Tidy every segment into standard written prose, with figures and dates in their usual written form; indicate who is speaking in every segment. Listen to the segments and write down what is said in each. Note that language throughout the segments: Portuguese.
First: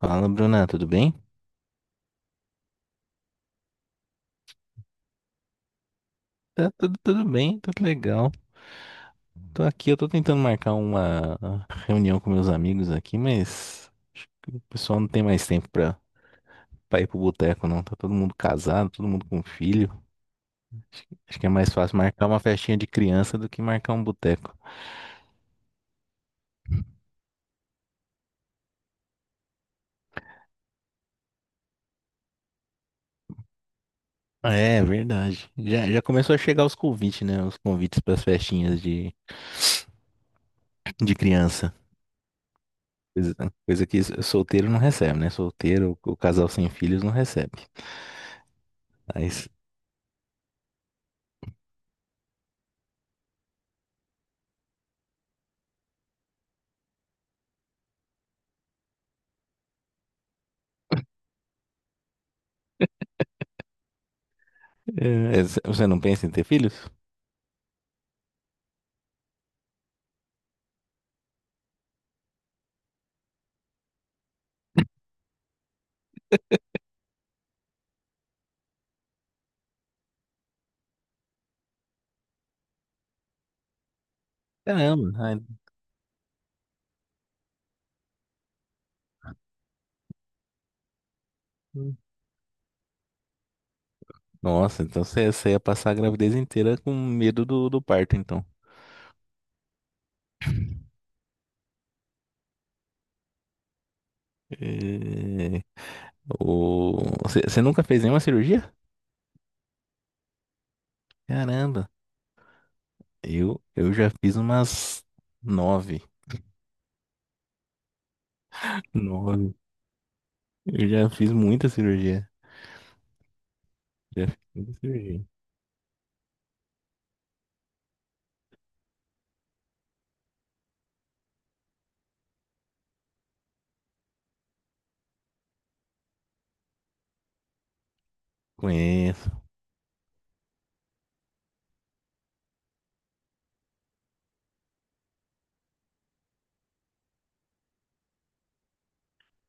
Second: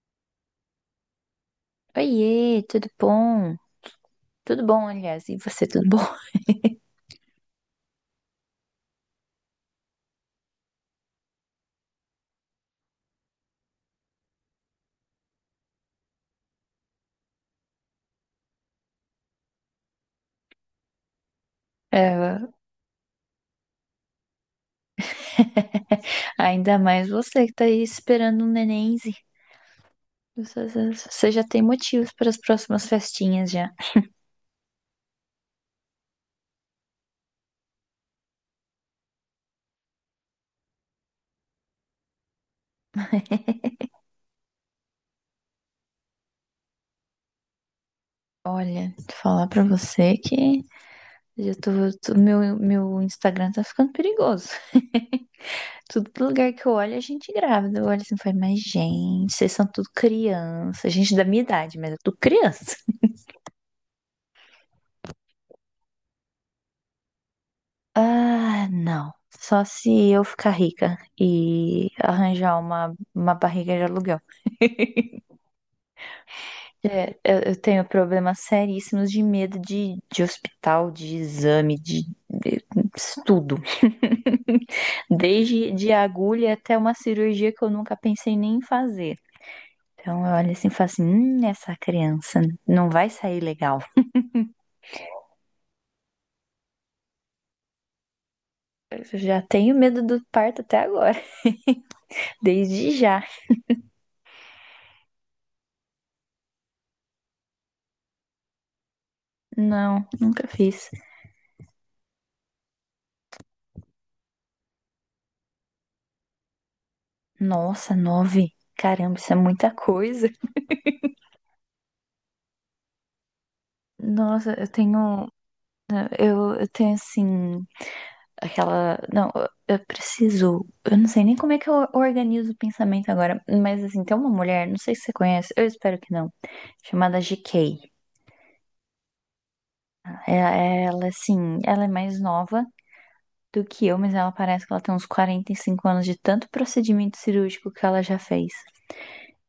Speaker 1: Fala, Bruna, tudo bem?
Speaker 2: Oiê, tudo bom? Tudo bom, aliás, e você, tudo bom?
Speaker 1: Tá tudo bem, tá tudo legal. Tô aqui, eu tô tentando marcar uma reunião com meus amigos aqui, mas acho que o pessoal não tem mais tempo pra ir pro boteco, não. Tá todo mundo casado, todo mundo com filho. Acho que é mais fácil marcar
Speaker 2: É,
Speaker 1: uma festinha de criança do que marcar um boteco.
Speaker 2: ainda mais você que tá aí esperando um nenenzinho. Você já tem motivos para as próximas festinhas já.
Speaker 1: É, verdade. Já começou a chegar os convites, né? Os convites pras festinhas de, criança. Coisa, coisa que solteiro não recebe, né? Solteiro, o casal sem filhos não recebe.
Speaker 2: Olha, vou
Speaker 1: Aí.
Speaker 2: falar pra você que já tô, meu Instagram tá ficando perigoso. Tudo lugar que eu olho, a gente grávida. Eu olho assim, e falo, mas gente, vocês são tudo criança. Gente da minha idade, mas eu tô criança.
Speaker 1: É, você não pensa em ter filhos?
Speaker 2: Ah, não. Só se eu ficar rica e arranjar uma barriga de aluguel. É, eu tenho problemas seríssimos de medo de hospital, de exame, de tudo.
Speaker 1: Caramba, ai.
Speaker 2: Desde de agulha até uma cirurgia que eu nunca pensei nem em fazer. Então eu olho assim e falo assim, essa criança não vai sair legal.
Speaker 1: Nossa, então você, ia passar a gravidez inteira com medo do parto, então.
Speaker 2: Eu já tenho medo do parto até agora, desde já.
Speaker 1: É, você nunca fez nenhuma cirurgia?
Speaker 2: Não, nunca fiz.
Speaker 1: Caramba. Eu já fiz umas nove.
Speaker 2: Nossa, nove. Caramba, isso é
Speaker 1: Nove.
Speaker 2: muita coisa.
Speaker 1: Eu já fiz muita cirurgia. Já fiz
Speaker 2: Nossa, eu
Speaker 1: muita cirurgia.
Speaker 2: tenho, né? Eu tenho assim. Aquela. Não, eu preciso. Eu não sei nem como é que eu organizo o pensamento agora. Mas assim, tem uma mulher, não sei se você conhece, eu espero que não. Chamada GK.
Speaker 1: Conheço.
Speaker 2: Ela, assim, ela é mais nova do que eu, mas ela parece que ela tem uns 45 anos de tanto procedimento cirúrgico que ela já fez.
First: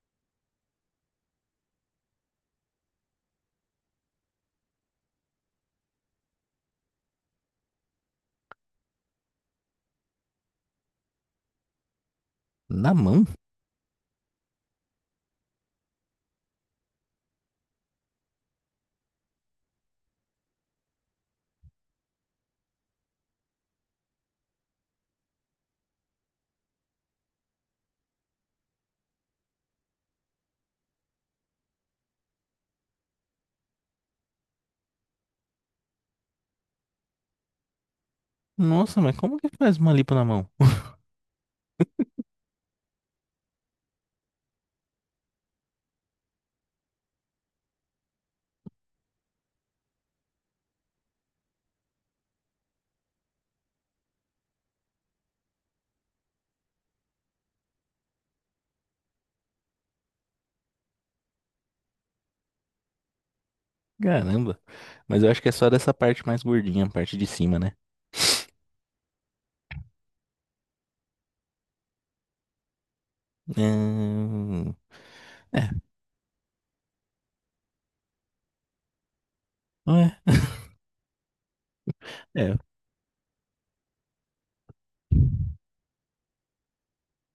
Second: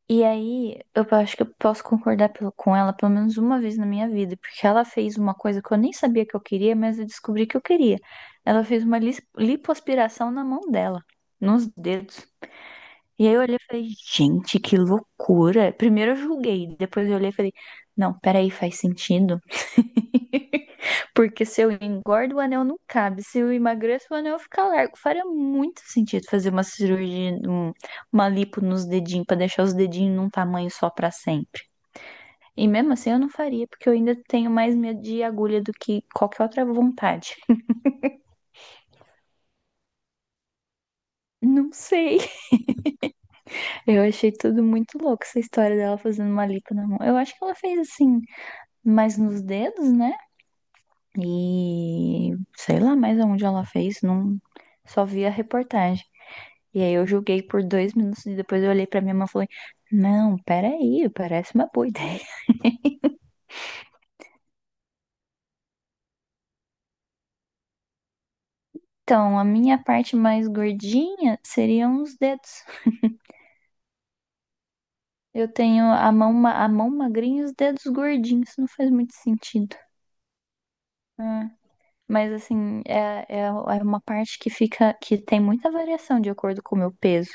Speaker 2: E aí, eu acho que eu posso concordar com ela pelo menos uma vez na minha vida, porque ela fez uma coisa que eu nem sabia que eu queria, mas eu descobri que eu queria. Ela fez uma lipoaspiração na mão dela, nos dedos.
Speaker 1: Na mão?
Speaker 2: E aí eu olhei e falei, gente, que loucura. Primeiro eu julguei, depois eu olhei e falei, não, peraí, faz sentido. Porque se eu engordo, o anel não cabe. Se eu emagreço, o anel fica largo. Faria muito sentido fazer uma cirurgia, uma lipo nos dedinhos, pra deixar os dedinhos num tamanho só pra sempre. E mesmo assim eu não faria, porque eu ainda tenho mais medo de agulha do que qualquer outra vontade.
Speaker 1: Nossa, mas como que faz uma lipo na mão?
Speaker 2: Não sei. Eu achei tudo muito louco, essa história dela fazendo uma lipo na mão. Eu acho que ela fez assim, mais nos dedos, né? E sei lá mais aonde ela fez, não só vi a reportagem. E aí eu joguei por 2 minutos e depois eu olhei pra minha mãe e falei, não, peraí, parece uma boa ideia.
Speaker 1: Caramba. Mas eu acho que é só dessa parte mais gordinha, a parte de cima, né?
Speaker 2: Então, a minha parte mais gordinha seriam os dedos.
Speaker 1: Hum.
Speaker 2: Eu
Speaker 1: É,
Speaker 2: tenho a mão magrinha e os dedos gordinhos, isso não faz muito sentido.
Speaker 1: não é.
Speaker 2: Ah, mas
Speaker 1: É.
Speaker 2: assim, é uma parte que fica, que tem muita variação de acordo com o meu peso.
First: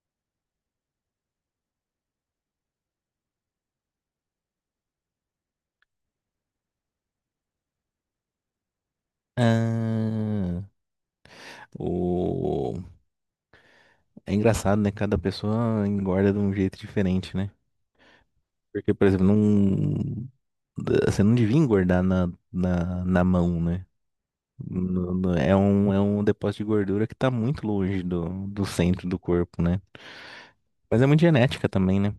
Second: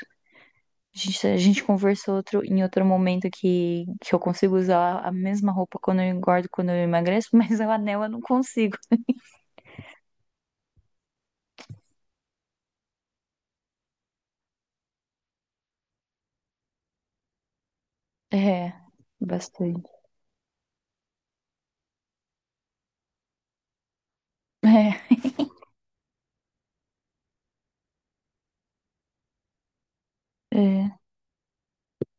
Speaker 2: A gente conversou em outro momento que eu consigo usar a mesma roupa quando eu engordo, quando eu emagreço, mas o anel eu não consigo.
Speaker 1: Ah, o... É engraçado, né? Cada pessoa engorda de um jeito diferente, né?
Speaker 2: É,
Speaker 1: Porque, por exemplo,
Speaker 2: bastante.
Speaker 1: você não devia engordar na, mão, né?
Speaker 2: É,
Speaker 1: É um depósito de gordura que tá muito longe do centro do corpo, né?
Speaker 2: é,
Speaker 1: Mas é muito genética também, né?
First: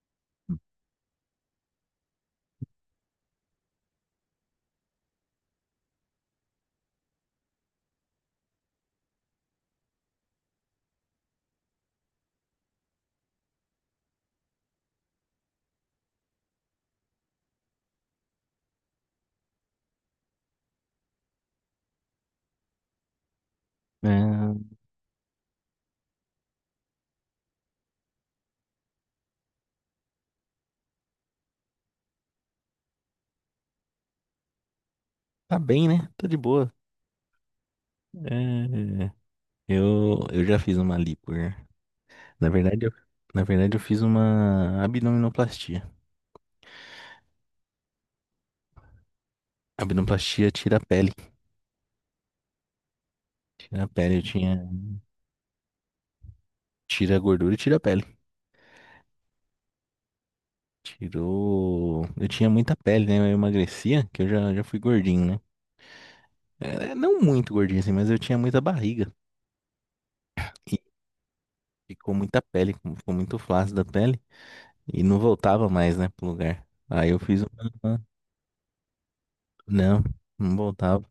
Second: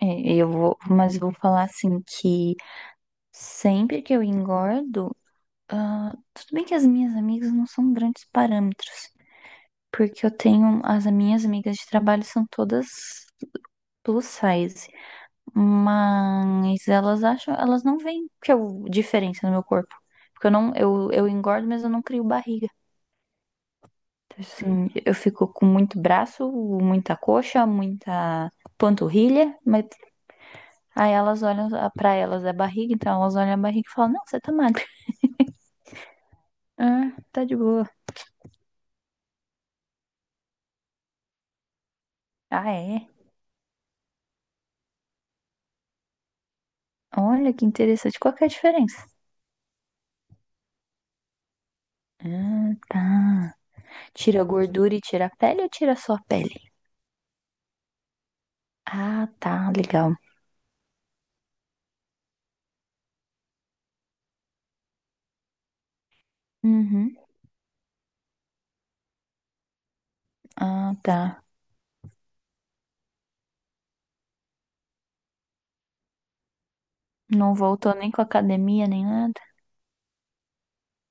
Speaker 2: é, mas eu vou falar assim que sempre que eu engordo, tudo bem que as minhas amigas não são grandes parâmetros, porque as minhas amigas de trabalho são todas plus size, mas elas não veem que diferença no meu corpo, porque eu engordo, mas eu não crio barriga. Então,
Speaker 1: É.
Speaker 2: assim, eu fico com muito braço, muita coxa, muita panturrilha, mas aí elas olham pra elas a barriga, então elas olham a barriga e falam: Não, você tá magra.
Speaker 1: Tá bem, né? Tô de boa.
Speaker 2: Ah, tá de boa.
Speaker 1: É, eu já fiz uma lipo, né? Na
Speaker 2: Ah,
Speaker 1: verdade, eu,
Speaker 2: é?
Speaker 1: na verdade, eu fiz uma abdominoplastia.
Speaker 2: Olha que interessante. Qual que é a diferença?
Speaker 1: Abdominoplastia tira a pele.
Speaker 2: Ah, tá.
Speaker 1: Tira a pele, eu
Speaker 2: Tira a
Speaker 1: tinha.
Speaker 2: gordura e tira a pele ou tira só a pele?
Speaker 1: Tira a gordura e tira a pele.
Speaker 2: Ah, tá, legal.
Speaker 1: Tirou. Eu tinha muita pele, né? Eu emagrecia, que eu já fui gordinho, né? É,
Speaker 2: Uhum.
Speaker 1: não muito gordinho assim, mas eu tinha muita barriga. E
Speaker 2: Ah, tá.
Speaker 1: ficou muita pele, ficou muito flácida a pele. E não voltava mais, né, pro lugar. Aí eu fiz
Speaker 2: Não voltou
Speaker 1: uma.
Speaker 2: nem com a academia nem nada.
Speaker 1: Não, não voltava.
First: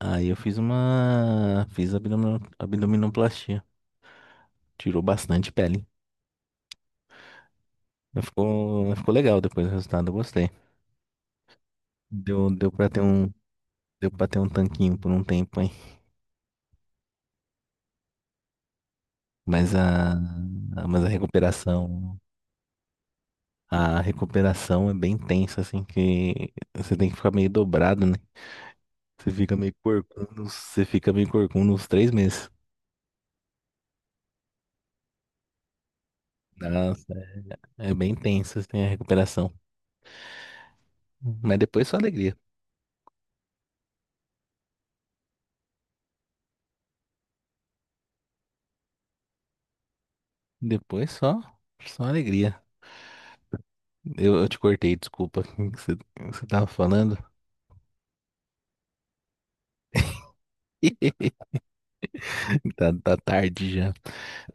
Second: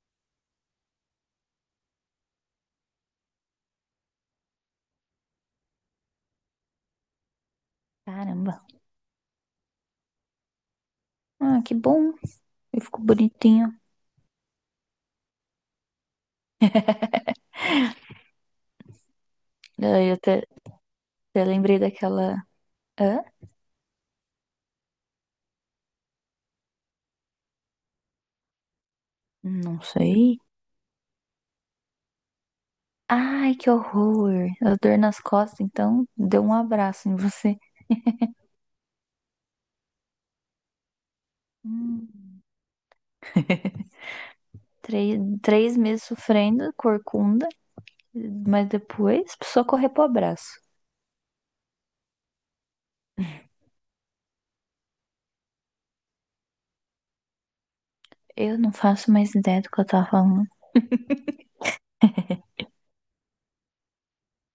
Speaker 1: Aí eu fiz uma. Fiz abdominoplastia. Tirou bastante pele. Mas
Speaker 2: Caramba.
Speaker 1: Ficou, mas ficou legal depois do resultado, eu gostei.
Speaker 2: Ah, que bom.
Speaker 1: Deu
Speaker 2: Eu
Speaker 1: pra ter
Speaker 2: fico
Speaker 1: um,
Speaker 2: bonitinho.
Speaker 1: deu pra ter um tanquinho por um tempo, hein? Mas
Speaker 2: Daí
Speaker 1: a,
Speaker 2: eu até,
Speaker 1: a- mas a
Speaker 2: até lembrei
Speaker 1: recuperação,
Speaker 2: daquela. Hã?
Speaker 1: a recuperação é bem tensa, assim, que você tem que ficar meio dobrado, né? Você fica meio
Speaker 2: Não sei.
Speaker 1: corcunda, você fica meio corcunda uns 3 meses.
Speaker 2: Ai, que horror. A dor nas costas, então deu um abraço
Speaker 1: Nossa,
Speaker 2: em você.
Speaker 1: é bem tensa, assim, a recuperação. Mas depois só alegria.
Speaker 2: Hum. Três, 3 meses sofrendo, corcunda, mas depois só correr pro abraço.
Speaker 1: Depois só alegria. Eu te cortei, desculpa. O que você tava falando?
Speaker 2: Eu não faço mais ideia do que eu tava falando.
Speaker 1: Tá tarde já.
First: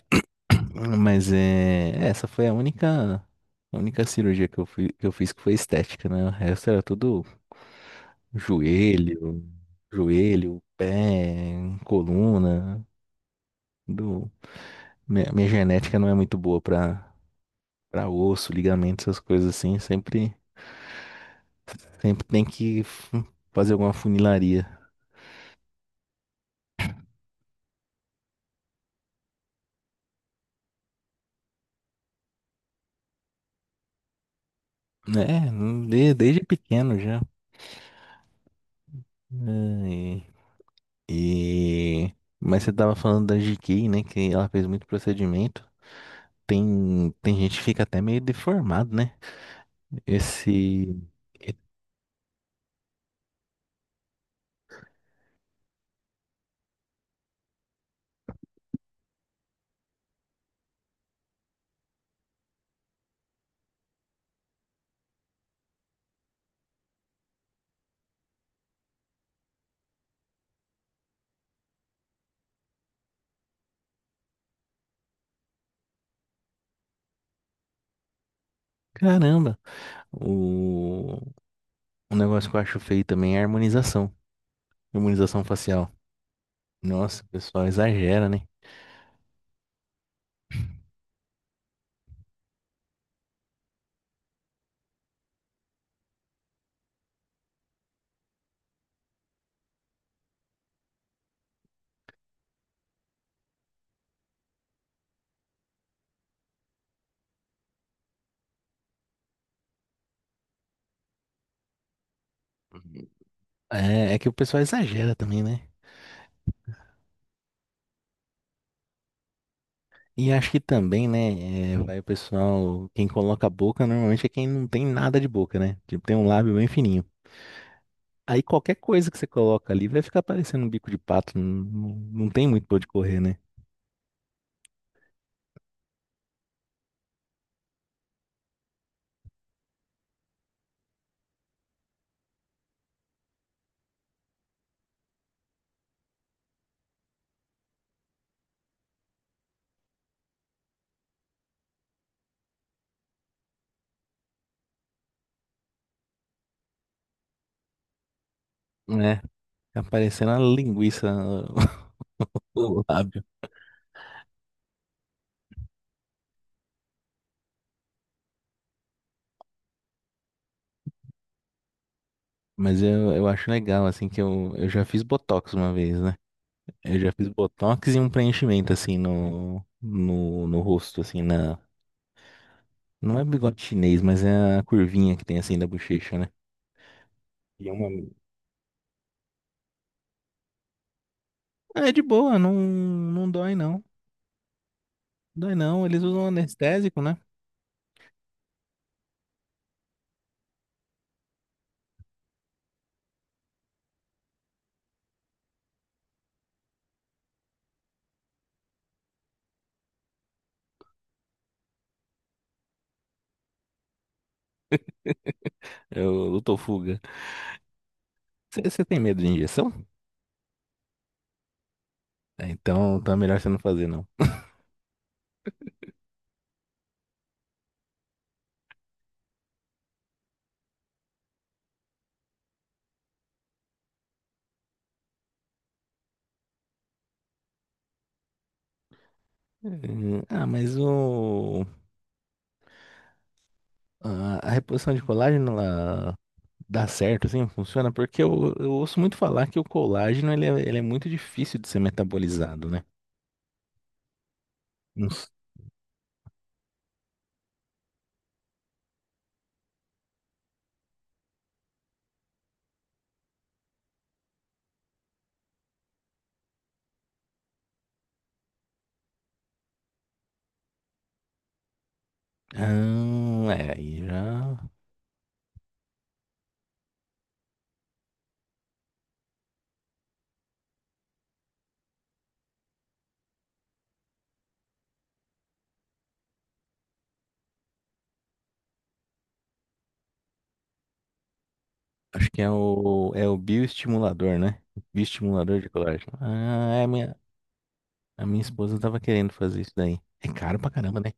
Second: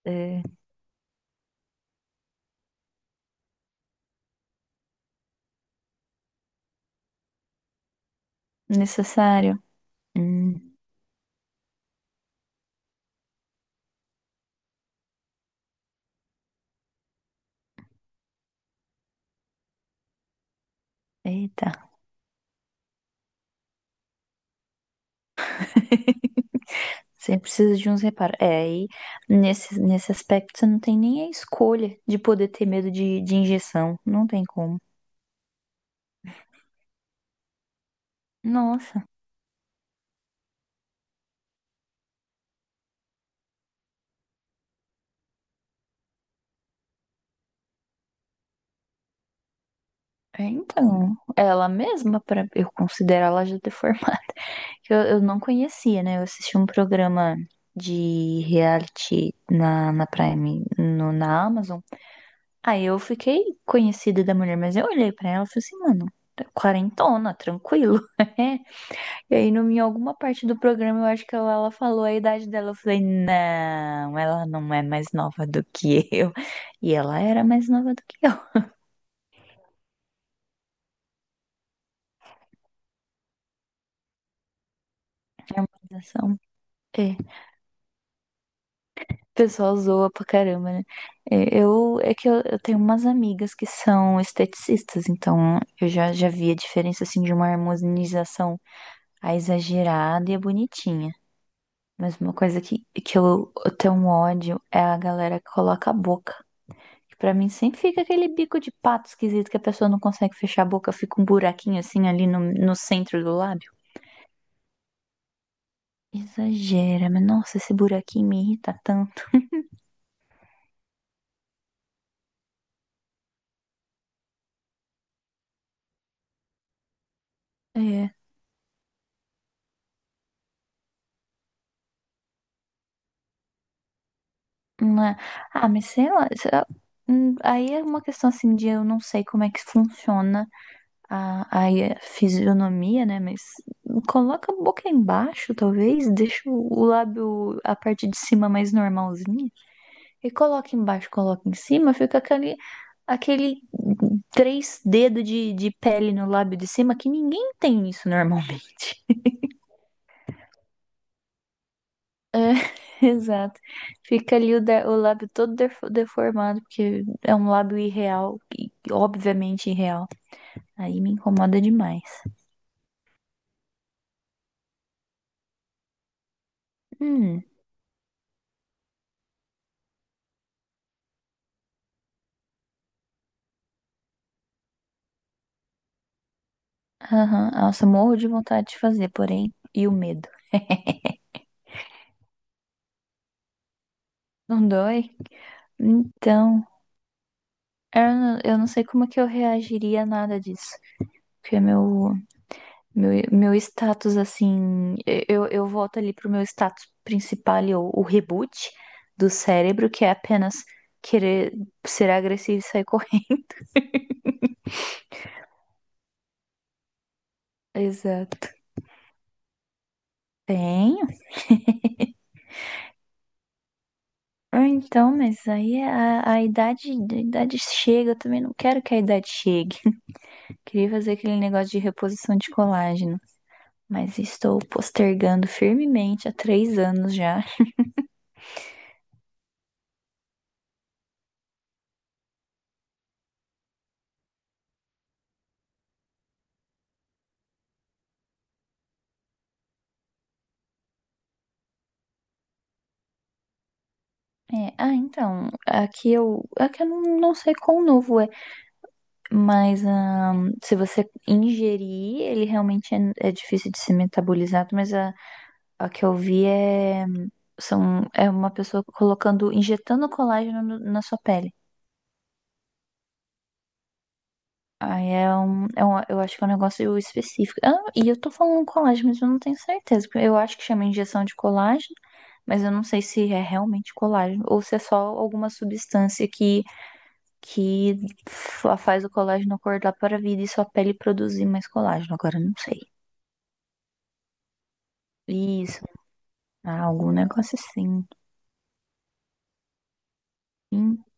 Speaker 2: É
Speaker 1: Mas é, essa foi a única cirurgia que eu fiz que foi estética, né? O resto era tudo joelho,
Speaker 2: necessário.
Speaker 1: joelho,
Speaker 2: Hum,
Speaker 1: pé, coluna. Do, minha genética não é muito boa pra, osso, ligamento, essas coisas assim. Sempre,
Speaker 2: eita.
Speaker 1: sempre tem que fazer alguma funilaria.
Speaker 2: Você precisa de uns reparos. É, aí nesse aspecto você não tem nem a escolha de poder ter medo de injeção. Não tem como.
Speaker 1: É, desde pequeno já.
Speaker 2: Nossa,
Speaker 1: E... Mas você tava falando da GK, né? Que ela fez muito procedimento. Tem gente que fica até meio deformado, né?
Speaker 2: é,
Speaker 1: Esse.
Speaker 2: então,
Speaker 1: e-
Speaker 2: ela mesma, pra eu considero ela já deformada. Que eu não conhecia, né? Eu assisti um programa de reality na Prime, no, na Amazon. Aí eu fiquei conhecida da mulher, mas eu olhei pra ela e falei assim, mano, tá quarentona, tranquilo. E aí, no, em alguma parte do programa, eu acho que ela falou a idade dela. Eu falei, não, ela não é mais nova do que eu. E ela era mais nova do que eu.
Speaker 1: Caramba! O... o negócio que eu acho feio também é a harmonização. Harmonização facial.
Speaker 2: Harmonização. É.
Speaker 1: Nossa, o pessoal exagera, né?
Speaker 2: O pessoal zoa pra caramba, né? É, é que eu tenho umas amigas que são esteticistas, então eu já vi a diferença, assim, de uma harmonização a exagerada e a bonitinha. Mas uma coisa que eu tenho um ódio é a galera que coloca a boca. Que Pra mim sempre fica aquele bico de pato esquisito que a pessoa não consegue fechar a boca, fica um buraquinho assim ali no
Speaker 1: Uhum.
Speaker 2: centro do lábio.
Speaker 1: É que o pessoal exagera também, né?
Speaker 2: Exagera, mas nossa, esse buraquinho me irrita tanto.
Speaker 1: E acho que também, né? É, vai o pessoal. Quem coloca a boca normalmente é quem não tem nada de boca, né? Tipo, tem um lábio bem fininho.
Speaker 2: É,
Speaker 1: Aí qualquer coisa que você coloca ali vai ficar parecendo um bico de pato. Não, não, não tem muito pra onde correr, né?
Speaker 2: né. Ah, mas sei lá. Aí é uma questão assim de eu não sei como é que funciona a fisionomia, né? Mas coloca a boca embaixo, talvez, deixa o lábio, a parte de cima mais normalzinha, e coloca embaixo, coloca em cima, fica aquele três dedos de pele no lábio de cima que ninguém tem isso normalmente.
Speaker 1: É, fica parecendo uma linguiça o lábio.
Speaker 2: Exato. Fica ali o lábio todo deformado, porque é um lábio irreal, e obviamente irreal. Aí me incomoda demais.
Speaker 1: Mas eu acho legal, assim, que eu já fiz botox uma vez, né? Eu já fiz
Speaker 2: Hum,
Speaker 1: botox e um preenchimento, assim, no rosto, assim, na. Não é bigode chinês, mas é a curvinha que tem, assim, da bochecha, né?
Speaker 2: aham.
Speaker 1: E é
Speaker 2: Nossa,
Speaker 1: uma.
Speaker 2: morro de vontade de fazer, porém, e o medo.
Speaker 1: Ah, é de boa, não, não dói, não.
Speaker 2: Não dói?
Speaker 1: Dói, não. Eles usam
Speaker 2: Então,
Speaker 1: anestésico, né?
Speaker 2: eu não sei como é que eu reagiria a nada disso. Porque meu status, assim, eu volto ali pro meu status principal, ali, o reboot do cérebro, que é apenas querer ser agressivo e sair correndo.
Speaker 1: É o Lutofuga.
Speaker 2: Exato.
Speaker 1: Você tem medo de injeção?
Speaker 2: Tenho.
Speaker 1: É, então, tá melhor você não fazer, não.
Speaker 2: Ah, então, mas aí é a idade, a idade chega, eu também não quero que a idade chegue. Queria fazer aquele negócio de reposição de colágeno, mas estou postergando firmemente há 3 anos já.
Speaker 1: Ah. A reposição de colágeno, ela dá certo, assim, funciona? Porque eu ouço muito falar que o colágeno, ele é muito difícil de ser metabolizado, né?
Speaker 2: É, ah,
Speaker 1: Não s-.
Speaker 2: então, aqui eu não sei quão novo é, mas se você ingerir, ele realmente é difícil de ser metabolizado, mas A que eu vi é uma pessoa injetando colágeno na sua pele.
Speaker 1: Ah, é, aí já...
Speaker 2: Aí eu acho que é um negócio específico. Ah, e eu tô falando colágeno, mas eu não tenho certeza. Porque eu acho que chama injeção de colágeno, mas eu não sei se é realmente colágeno ou se é só alguma substância que, que faz o colágeno acordar para a vida e sua pele produzir mais colágeno.
Speaker 1: Acho
Speaker 2: Agora
Speaker 1: que
Speaker 2: eu
Speaker 1: é
Speaker 2: não sei.
Speaker 1: o, é o bioestimulador, né? Bioestimulador de
Speaker 2: Isso,
Speaker 1: colágeno. Ah, é,
Speaker 2: ah,
Speaker 1: a
Speaker 2: algum
Speaker 1: minha,
Speaker 2: negócio assim.
Speaker 1: a minha esposa tava querendo fazer isso daí. É caro pra
Speaker 2: Hum,
Speaker 1: caramba, né?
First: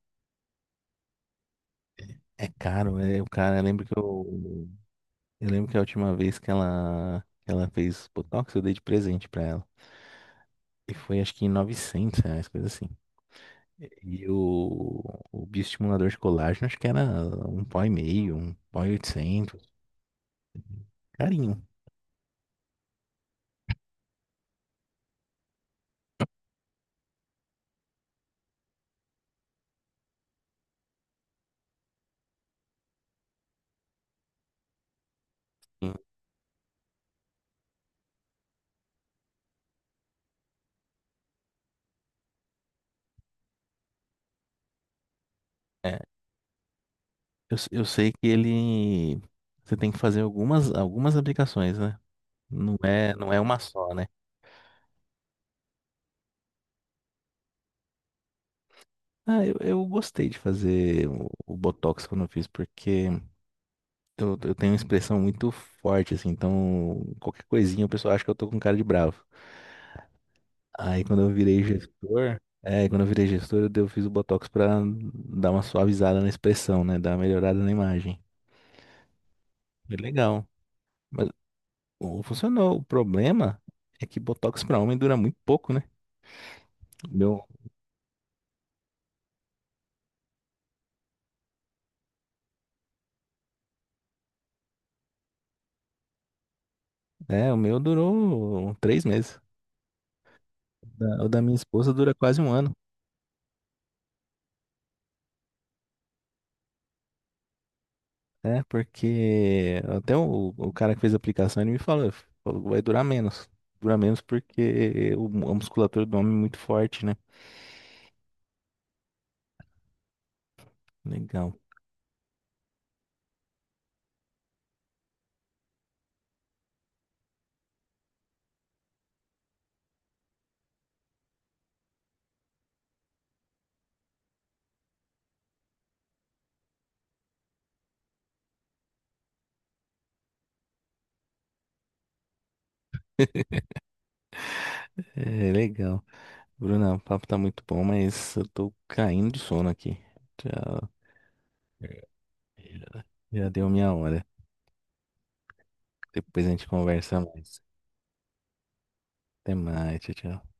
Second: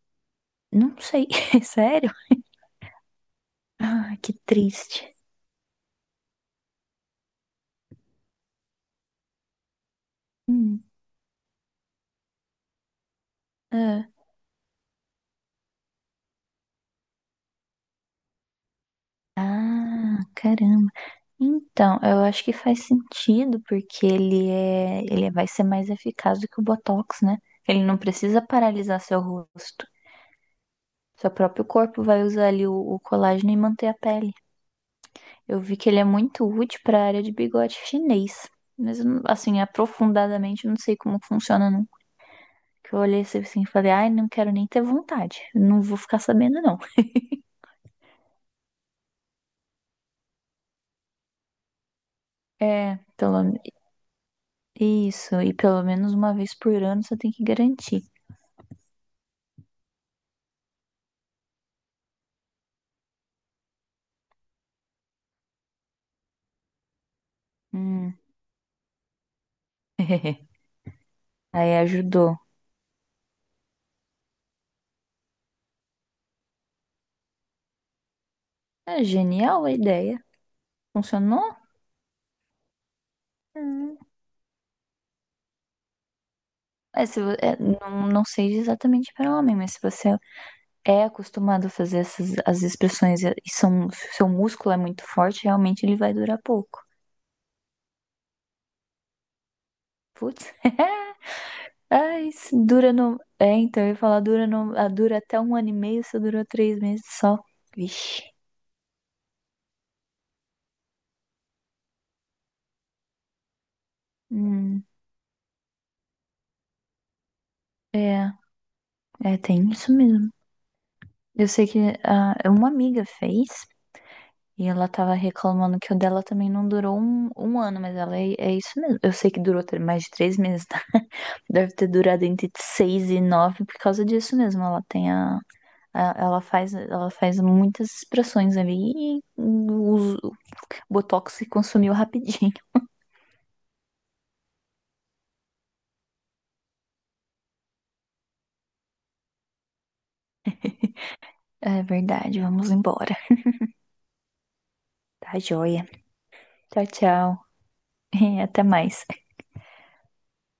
Speaker 2: Não sei, sério?
Speaker 1: É caro, é, o cara, lembra que
Speaker 2: Ah, que
Speaker 1: eu...
Speaker 2: triste.
Speaker 1: Eu lembro que a última vez que ela fez Botox, eu dei de presente pra ela.
Speaker 2: Hum,
Speaker 1: E foi acho que R$ 900, coisa assim.
Speaker 2: ah,
Speaker 1: E o bioestimulador de colágeno, acho que era um pó e meio, um pó e 800.
Speaker 2: ah, caramba.
Speaker 1: Carinho.
Speaker 2: Então, eu acho que faz sentido, porque ele vai ser mais eficaz do que o Botox, né? Ele não precisa paralisar seu rosto. Seu próprio corpo vai usar ali o colágeno e manter a pele. Eu vi que ele é muito útil para a área de bigode chinês. Mas, eu não- assim, aprofundadamente, eu não sei como funciona, não. Que eu olhei assim e falei, ai, não quero nem ter vontade. Não
Speaker 1: É,
Speaker 2: vou ficar sabendo, não.
Speaker 1: eu sei que ele... Você tem que fazer algumas aplicações, né? Não
Speaker 2: É,
Speaker 1: é, não é
Speaker 2: pelo
Speaker 1: uma só, né?
Speaker 2: Isso, e pelo menos uma vez por ano você tem que garantir.
Speaker 1: Ah, eu gostei de fazer o Botox quando eu fiz, porque... Eu tenho uma expressão muito forte, assim, então qualquer coisinha o pessoal
Speaker 2: Hum.
Speaker 1: acha que eu tô com cara de bravo. Aí quando eu virei
Speaker 2: Aí
Speaker 1: gestor,
Speaker 2: ajudou.
Speaker 1: é, quando eu virei gestor, eu fiz o Botox pra dar uma suavizada na expressão, né? Dar uma melhorada na imagem.
Speaker 2: É genial a
Speaker 1: Foi
Speaker 2: ideia.
Speaker 1: legal. Mas
Speaker 2: Funcionou?
Speaker 1: funcionou. O problema
Speaker 2: Hum.
Speaker 1: é que Botox pra homem dura muito pouco, né?
Speaker 2: É,
Speaker 1: O Meu,
Speaker 2: não sei exatamente para homem, mas se você é acostumado a fazer essas as expressões seu músculo é muito forte, realmente ele vai durar pouco.
Speaker 1: o meu durou 3 meses.
Speaker 2: Putz.
Speaker 1: O da, o da minha esposa dura
Speaker 2: Ah,
Speaker 1: quase um
Speaker 2: isso
Speaker 1: ano.
Speaker 2: dura no. É, então, eu ia falar, dura, no... ah, dura até um ano e meio, só durou 3 meses só. Vixe.
Speaker 1: Né? Porque até o cara que fez a aplicação, ele me falou, que vai durar menos. Dura menos
Speaker 2: Hum,
Speaker 1: porque a musculatura do homem é muito forte, né?
Speaker 2: é, é, tem isso mesmo. Eu
Speaker 1: Legal.
Speaker 2: sei que uma amiga fez e ela tava reclamando que o dela também não durou um ano, mas ela é isso mesmo. Eu sei que durou mais de 3 meses, tá? Deve ter durado entre seis e nove por causa disso mesmo. Ela tem ela faz muitas expressões ali e o Botox se consumiu rapidinho.
Speaker 1: É, legal. Bruna, o papo tá muito bom, mas eu tô caindo de sono aqui. Já,
Speaker 2: É verdade, vamos embora.
Speaker 1: já deu minha hora.
Speaker 2: Tá joia.
Speaker 1: Depois a gente
Speaker 2: Tchau,
Speaker 1: conversa
Speaker 2: tchau.
Speaker 1: mais.
Speaker 2: Até mais.
Speaker 1: Até mais, tchau, tchau.